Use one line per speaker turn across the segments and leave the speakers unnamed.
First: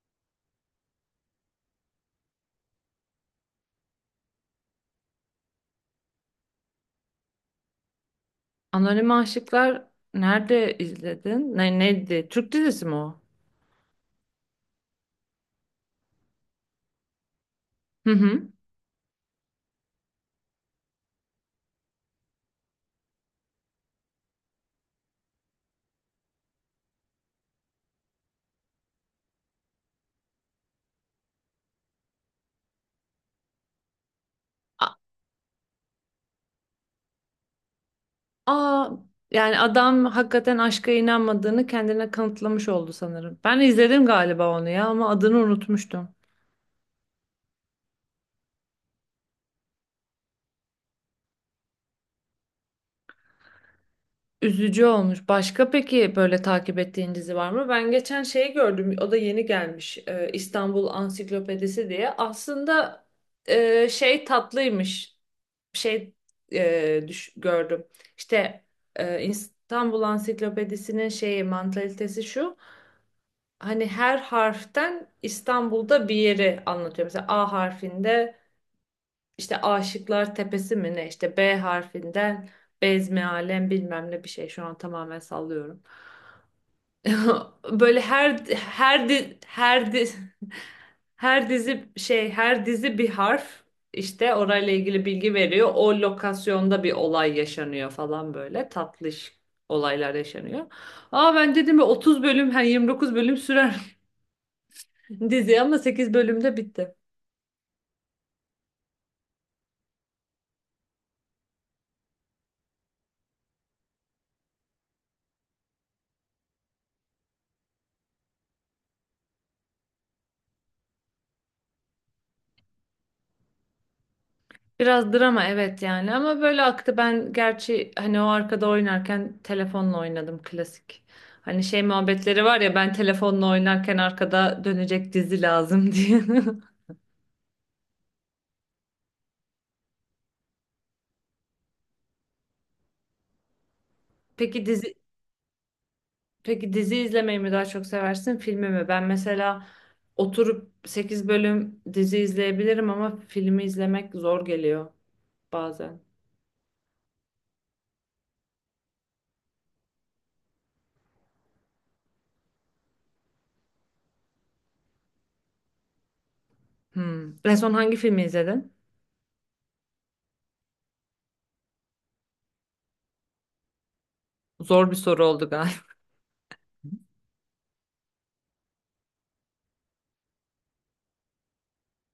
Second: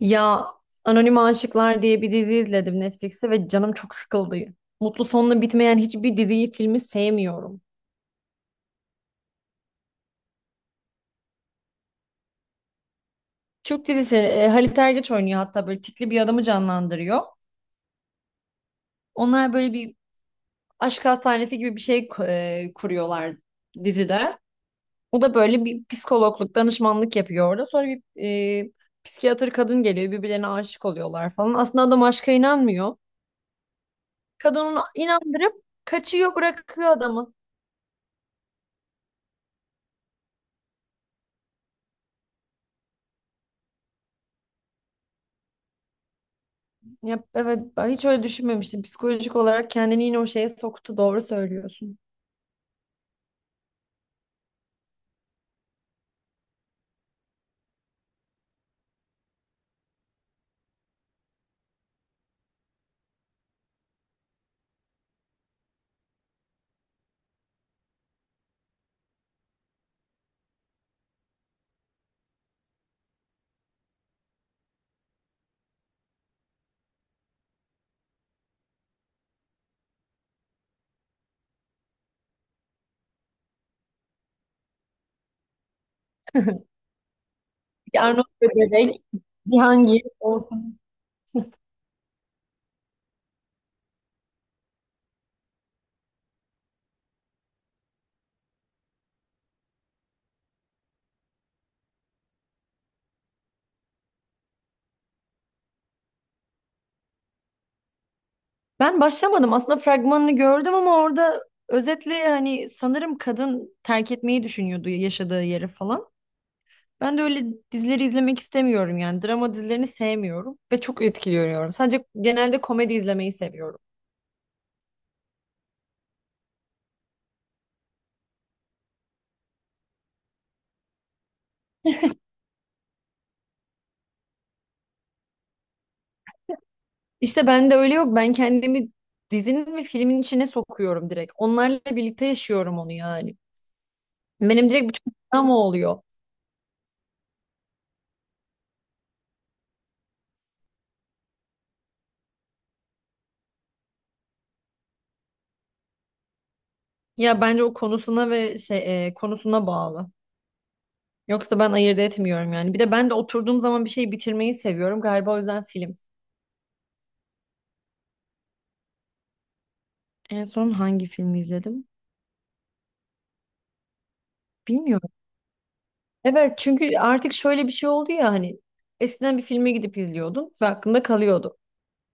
Ya Anonim Aşıklar diye bir dizi izledim Netflix'te ve canım çok sıkıldı. Mutlu sonla bitmeyen hiçbir diziyi, filmi sevmiyorum.
Anonim Aşıklar nerede izledin? Neydi? Türk dizisi mi o?
Türk dizisi Halit Ergenç oynuyor, hatta böyle tikli bir adamı canlandırıyor.
Hı hı.
Onlar böyle bir aşk hastanesi gibi bir şey kuruyorlar dizide. O da böyle bir psikologluk, danışmanlık yapıyor orada. Sonra bir e, psikiyatr kadın geliyor, birbirlerine aşık oluyorlar falan. Aslında adam aşka inanmıyor. Kadının
A-
inandırıp kaçıyor, bırakıyor adamı.
Aa, yani adam hakikaten aşka inanmadığını kendine kanıtlamış oldu sanırım. Ben izledim galiba onu ya ama adını unutmuştum.
Ya, evet, ben hiç öyle düşünmemiştim. Psikolojik olarak kendini yine o şeye soktu. Doğru söylüyorsun.
Üzücü olmuş. Başka peki böyle takip ettiğin dizi var mı? Ben geçen şeyi gördüm. O da yeni gelmiş. İstanbul Ansiklopedisi diye. Aslında şey tatlıymış. Şey gördüm. İşte İstanbul Ansiklopedisi'nin şeyi mantalitesi şu. Hani her harften İstanbul'da bir yeri anlatıyor. Mesela A harfinde işte Aşıklar Tepesi mi ne? İşte B harfinden Bezmi Alem bilmem ne bir şey. Şu an tamamen sallıyorum.
Bir
Böyle
Arnavut bebek, Cihangir olsun.
her dizi bir harf işte orayla ilgili bilgi veriyor. O lokasyonda bir olay yaşanıyor falan böyle tatlış olaylar yaşanıyor. Aa, ben dedim ya, 30 bölüm, hani 29 bölüm sürer dizi, ama 8 bölümde bitti.
Ben başlamadım. Aslında fragmanını gördüm ama orada özetle hani sanırım kadın terk etmeyi düşünüyordu yaşadığı yeri falan. Ben de öyle dizileri izlemek istemiyorum yani. Drama dizilerini sevmiyorum ve çok etkiliyorum. Sadece genelde komedi izlemeyi seviyorum.
Biraz drama, evet yani, ama böyle aktı, ben gerçi hani o arkada oynarken telefonla oynadım, klasik. Hani şey muhabbetleri var ya, ben telefonla oynarken arkada dönecek dizi lazım diye.
İşte ben de öyle yok. Ben kendimi dizinin ve filmin içine sokuyorum direkt. Onlarla birlikte yaşıyorum onu yani.
Peki
Benim direkt
dizi
bütün drama oluyor.
peki dizi izlemeyi mi daha çok seversin, filmi mi? Ben mesela oturup 8 bölüm dizi izleyebilirim, ama filmi izlemek zor geliyor bazen.
Ya bence o konusuna ve konusuna bağlı. Yoksa ben ayırt etmiyorum yani. Bir de ben de oturduğum zaman bir şey bitirmeyi seviyorum. Galiba o yüzden film.
Hmm. En son hangi filmi izledin?
En son hangi filmi izledim?
Zor bir
Bilmiyorum.
soru oldu galiba.
Evet, çünkü artık şöyle bir şey oldu ya, hani eskiden bir filme gidip izliyordun ve aklında kalıyordu.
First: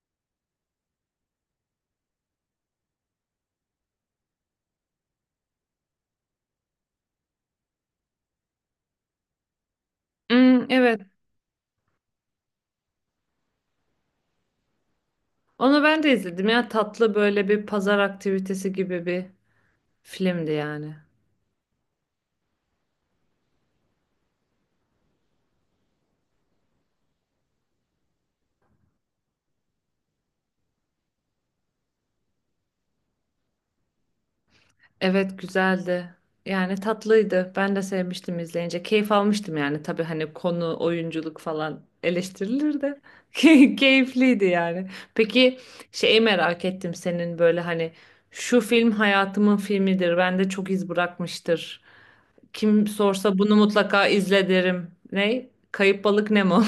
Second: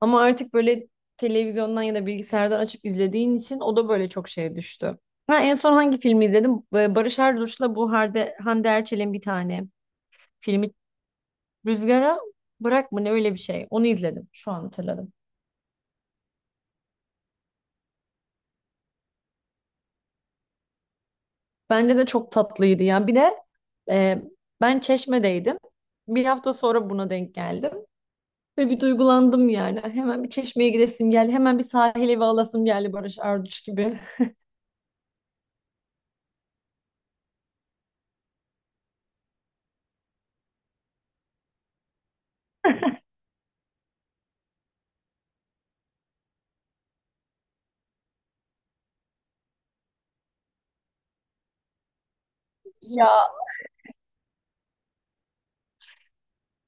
Ama artık böyle televizyondan ya da bilgisayardan açıp izlediğin için o da böyle çok şeye düştü. Ha, en son hangi filmi izledim? Barış Arduç'la bu Hande Erçel'in bir tane
Hmm,
filmi
evet.
Rüzgara Bırak mı ne, öyle bir şey. Onu izledim. Şu an hatırladım.
Onu ben de izledim ya, tatlı, böyle bir pazar aktivitesi gibi bir filmdi yani.
Bence de çok tatlıydı. Yani bir de Ee, ben Çeşme'deydim. Bir hafta sonra buna denk geldim. Ve bir duygulandım yani. Hemen bir Çeşme'ye gidesim geldi. Hemen bir sahil evi alasım geldi Barış Arduç gibi.
Evet, güzeldi. Yani tatlıydı. Ben de sevmiştim izleyince. Keyif almıştım yani. Tabii hani konu, oyunculuk falan eleştirilir de keyifliydi yani. Peki, şeyi merak ettim, senin böyle hani şu film hayatımın filmidir, bende çok iz bırakmıştır, kim
Ya.
sorsa bunu mutlaka izle derim. Ne? Kayıp Balık Nemo.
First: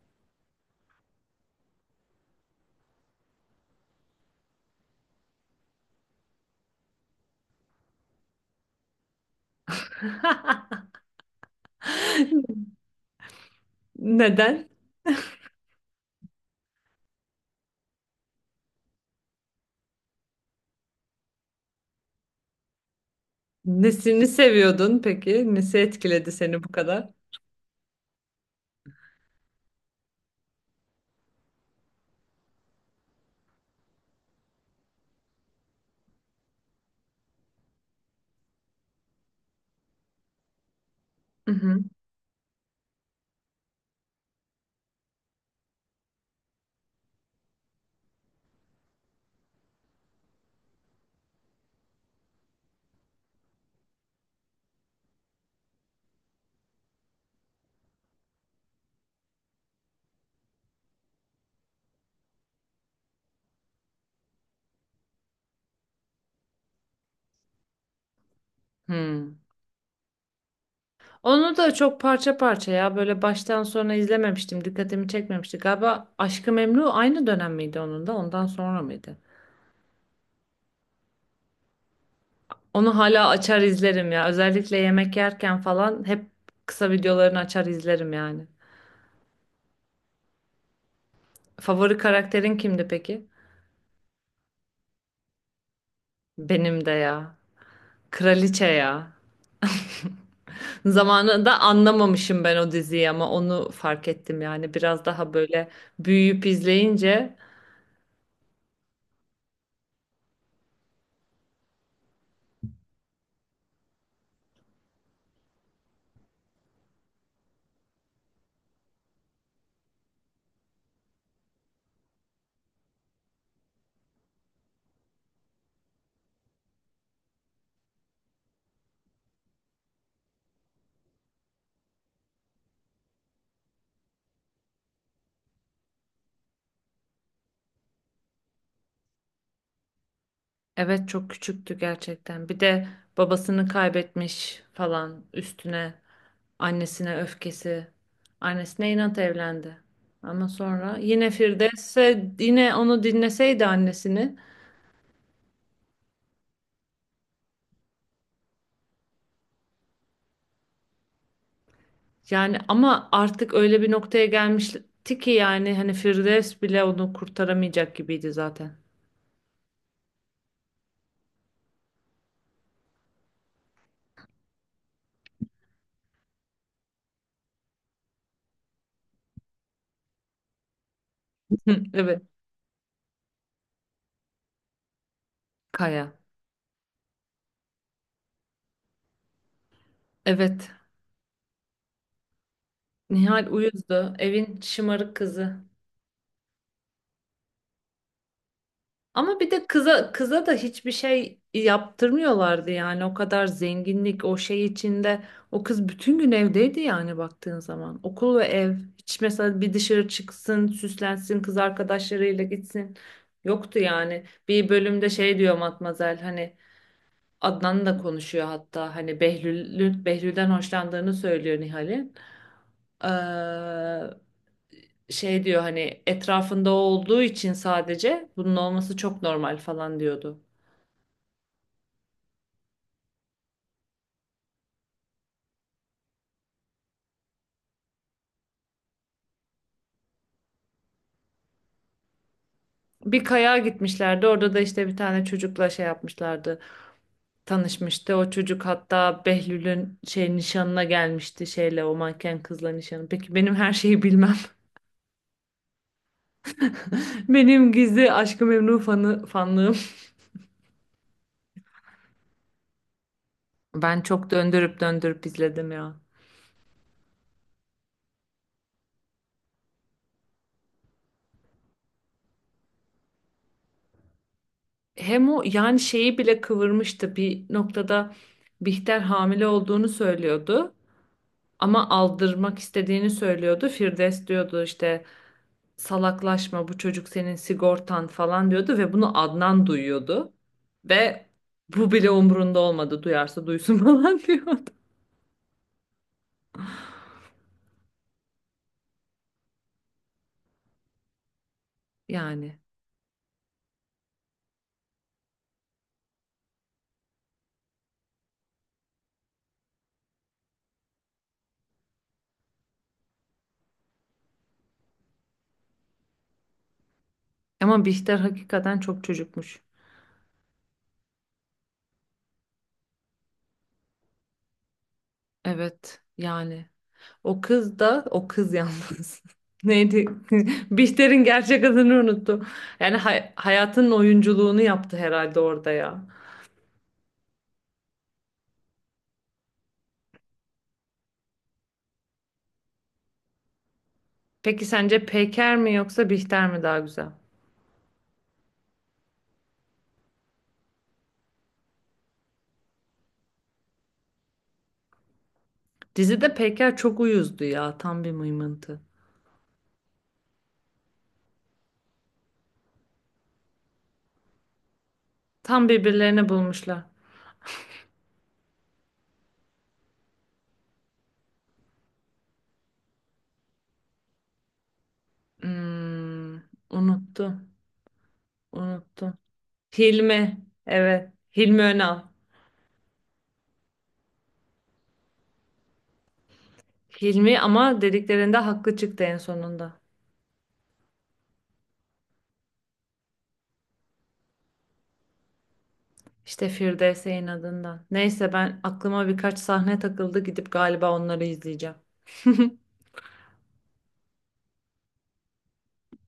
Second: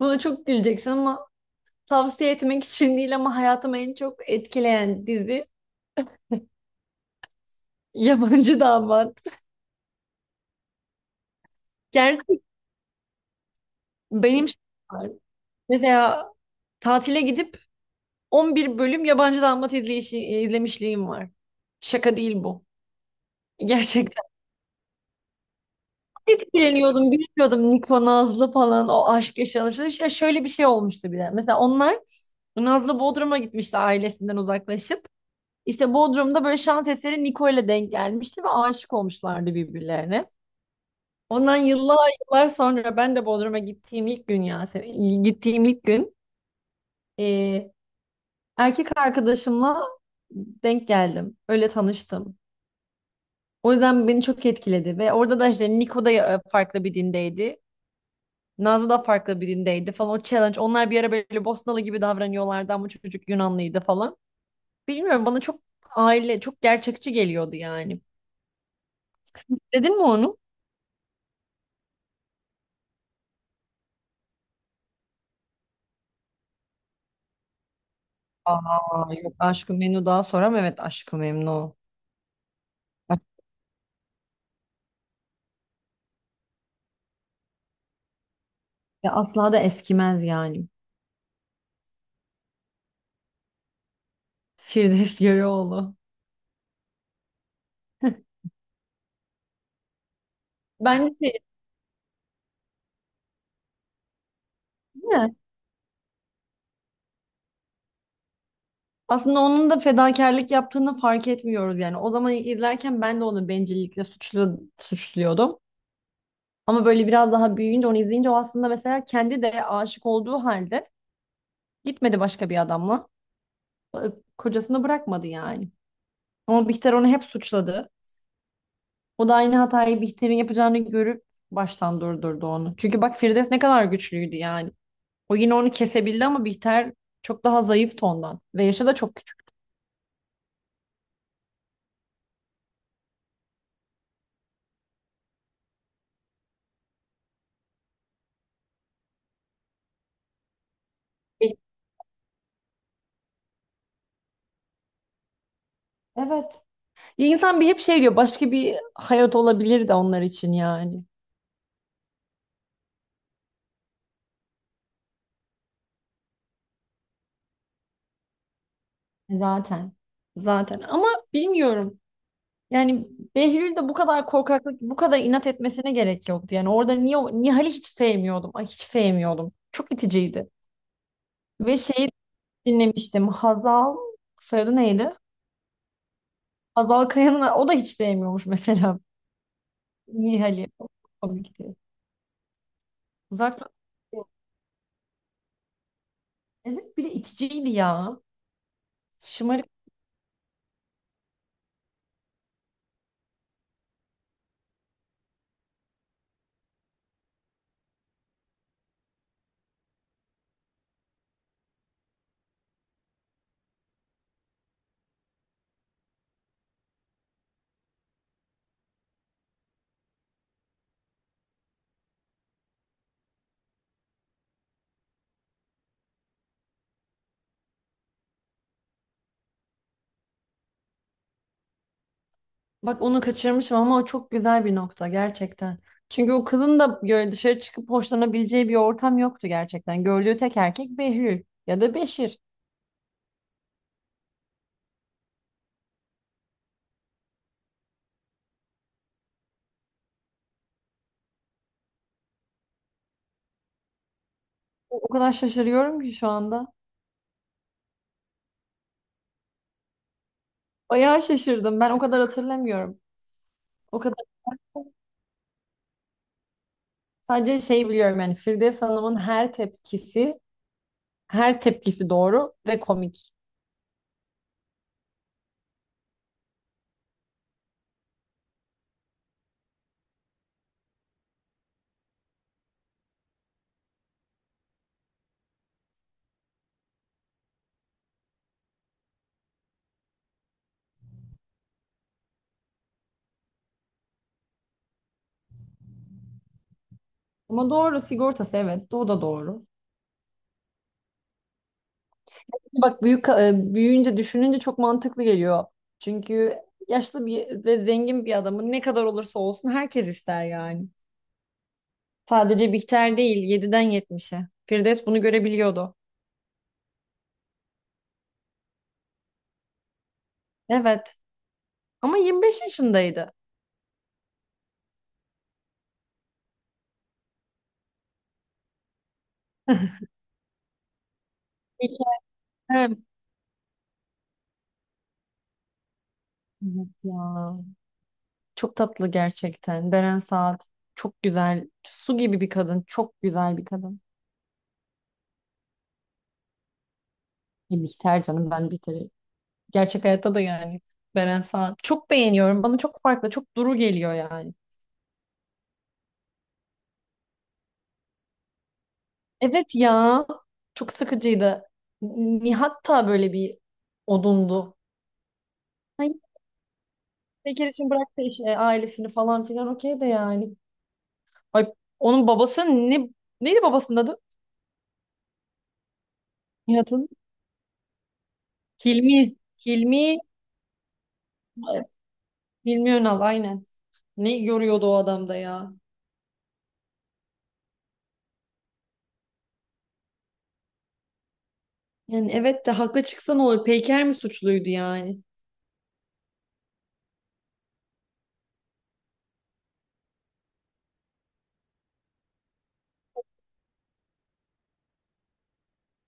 Buna çok güleceksin ama tavsiye etmek için değil, ama hayatımı en çok etkileyen dizi Yabancı Damat. Gerçek, benim şey
Neden?
var. Mesela tatile gidip 11 bölüm Yabancı Damat izlemişliğim var. Şaka değil bu. Gerçek.
Nesini seviyordun peki? Nesi etkiledi seni bu kadar?
Etkileniyordum, bilmiyordum Niko Nazlı falan o aşk yaşanışı. Ya şöyle bir şey olmuştu bir de. Mesela onlar Nazlı Bodrum'a gitmişti ailesinden uzaklaşıp. İşte Bodrum'da böyle şans eseri Niko ile denk gelmişti ve aşık olmuşlardı birbirlerine.
Hı
Ondan
hı.
yıllar yıllar sonra ben de Bodrum'a gittiğim ilk gün, ya gittiğim ilk gün e, erkek arkadaşımla denk geldim. Öyle tanıştım. O yüzden beni çok etkiledi ve orada da işte Niko da farklı bir dindeydi. Nazlı da farklı birindeydi falan, o challenge. Onlar bir ara böyle Bosnalı gibi davranıyorlardı ama çocuk Yunanlıydı falan. Bilmiyorum, bana çok aile çok gerçekçi geliyordu yani.
Hmm.
Dedin mi onu?
Onu da çok parça parça ya, böyle baştan sona izlememiştim. Dikkatimi çekmemişti. Galiba Aşk-ı Memnu aynı dönem miydi, onun da ondan sonra
Aa,
mıydı?
yok, Aşk-ı Memnu daha sonra mı? Evet, Aşk-ı Memnu.
Onu
Bak,
hala açar izlerim ya. Özellikle yemek yerken falan hep kısa videolarını açar izlerim yani.
ya asla da eskimez yani.
Favori karakterin kimdi peki?
Firdevs Yarıoğlu.
Benim de ya. Kraliçe ya.
Bence şey,
Zamanında anlamamışım ben o diziyi, ama onu fark ettim yani biraz
değil
daha
mi?
böyle büyüyüp izleyince.
Aslında onun da fedakarlık yaptığını fark etmiyoruz yani. O zaman izlerken ben de onu bencillikle suçluyordum. Ama böyle biraz daha büyüyünce onu izleyince o aslında mesela kendi de aşık olduğu halde gitmedi başka bir adamla. E, Kocasını bırakmadı yani. Ama Bihter onu hep suçladı. O da aynı hatayı Bihter'in yapacağını görüp baştan durdurdu onu. Çünkü bak Firdevs ne kadar güçlüydü yani. O yine onu kesebildi ama Bihter çok daha zayıftı ondan. Ve yaşı da çok küçük.
Evet, çok küçüktü gerçekten. Bir de babasını kaybetmiş falan, üstüne annesine öfkesi. Annesine inat evlendi. Ama sonra yine Firdevs'e, yine onu dinleseydi annesini,
Evet. Ya insan bir hep şey diyor, başka bir hayat olabilir de onlar için yani.
yani ama artık öyle bir noktaya gelmişti ki yani hani Firdevs bile onu kurtaramayacak gibiydi zaten.
Zaten. Zaten, ama bilmiyorum. Yani Behlül de bu kadar korkaklık, bu kadar inat etmesine gerek yoktu. Yani orada niye Nihal'i hiç sevmiyordum. Ay hiç sevmiyordum. Çok iticiydi. Ve şeyi
Evet.
dinlemiştim. Hazal soyadı neydi?
Kaya.
Hazal Kaya'nın o da hiç sevmiyormuş mesela Nihal'i.
Evet.
Çok komikti.
Nihal
Uzak,
uyuzdu. Evin şımarık kızı.
evet, bir de iticiydi ya.
Ama bir de
Şımarık.
kıza kıza da hiçbir şey yaptırmıyorlardı yani, o kadar zenginlik, o şey içinde o kız bütün gün evdeydi yani, baktığın zaman okul ve ev, hiç mesela bir dışarı çıksın, süslensin, kız arkadaşlarıyla gitsin, yoktu yani. Bir bölümde şey diyor Matmazel, hani Adnan da konuşuyor hatta, hani Behlül'den hoşlandığını söylüyor Nihal'in. Ee, şey diyor, hani etrafında o olduğu için sadece, bunun olması çok normal falan diyordu.
Bak, onu kaçırmışım ama o çok güzel bir nokta gerçekten. Çünkü o kızın da böyle dışarı çıkıp hoşlanabileceği bir ortam yoktu gerçekten. Gördüğü tek erkek Behlül ya da Beşir.
Bir kayağa gitmişlerdi. Orada da işte bir tane çocukla şey yapmışlardı. Tanışmıştı. O çocuk hatta Behlül'ün şey nişanına gelmişti, şeyle, o manken kızla nişanı. Peki, benim her şeyi bilmem.
O kadar şaşırıyorum ki şu anda.
Benim gizli Aşk-ı Memnu fanlığım.
Bayağı şaşırdım. Ben o kadar hatırlamıyorum. O
Ben
kadar
çok döndürüp döndürüp izledim ya.
sadece şey biliyorum yani, Firdevs Hanım'ın her her tepkisi doğru ve komik.
Hem o yani, şeyi bile kıvırmıştı bir noktada. Bihter hamile olduğunu söylüyordu, ama aldırmak istediğini söylüyordu. Firdevs diyordu işte, salaklaşma, bu çocuk senin sigortan falan diyordu, ve bunu Adnan duyuyordu. Ve bu bile umurunda olmadı, duyarsa duysun falan diyordu.
Ama doğru, sigortası, evet, o da doğru.
Yani
Bak, büyüyünce düşününce çok mantıklı geliyor. Çünkü yaşlı bir ve zengin bir adamın ne kadar olursa olsun herkes ister yani. Sadece Bihter değil, yediden yetmişe. Firdevs bunu görebiliyordu.
ama Bihter hakikaten çok çocukmuş.
Evet. Ama 25 yaşındaydı.
Evet yani, o kız da, o kız yalnız. Neydi? Bihter'in gerçek adını unuttum. Yani
Evet.
hayatın oyunculuğunu yaptı herhalde orada ya.
Evet ya. Çok tatlı gerçekten. Beren Saat çok güzel. Su gibi bir kadın. Çok güzel bir kadın.
Peki sence Peker mi yoksa Bihter mi daha güzel?
Bihter, canım, ben Bihter'i. Gerçek hayatta da yani Beren Saat. Çok beğeniyorum. Bana çok farklı. Çok duru geliyor yani.
Dizide Peker çok uyuzdu ya. Tam bir mıymıntı.
Evet ya. Çok sıkıcıydı. Nihat da böyle bir odundu.
Tam
Hani
birbirlerini bulmuşlar.
bir kere için bıraktı işte ailesini falan filan, okey de yani. Ay, onun babası ne neydi babasının adı?
Hmm,
Nihat'ın.
unuttum. Unuttum.
Hilmi. Hilmi.
Hilmi. Evet. Hilmi Önal.
Hilmi Önal, aynen. Ne görüyordu o adamda ya?
Hilmi ama dediklerinde haklı çıktı en sonunda.
Yani evet de haklı çıksan olur? Peyker mi suçluydu yani?
İşte Firdevs'in adından. Neyse, ben aklıma birkaç sahne takıldı. Gidip galiba onları izleyeceğim.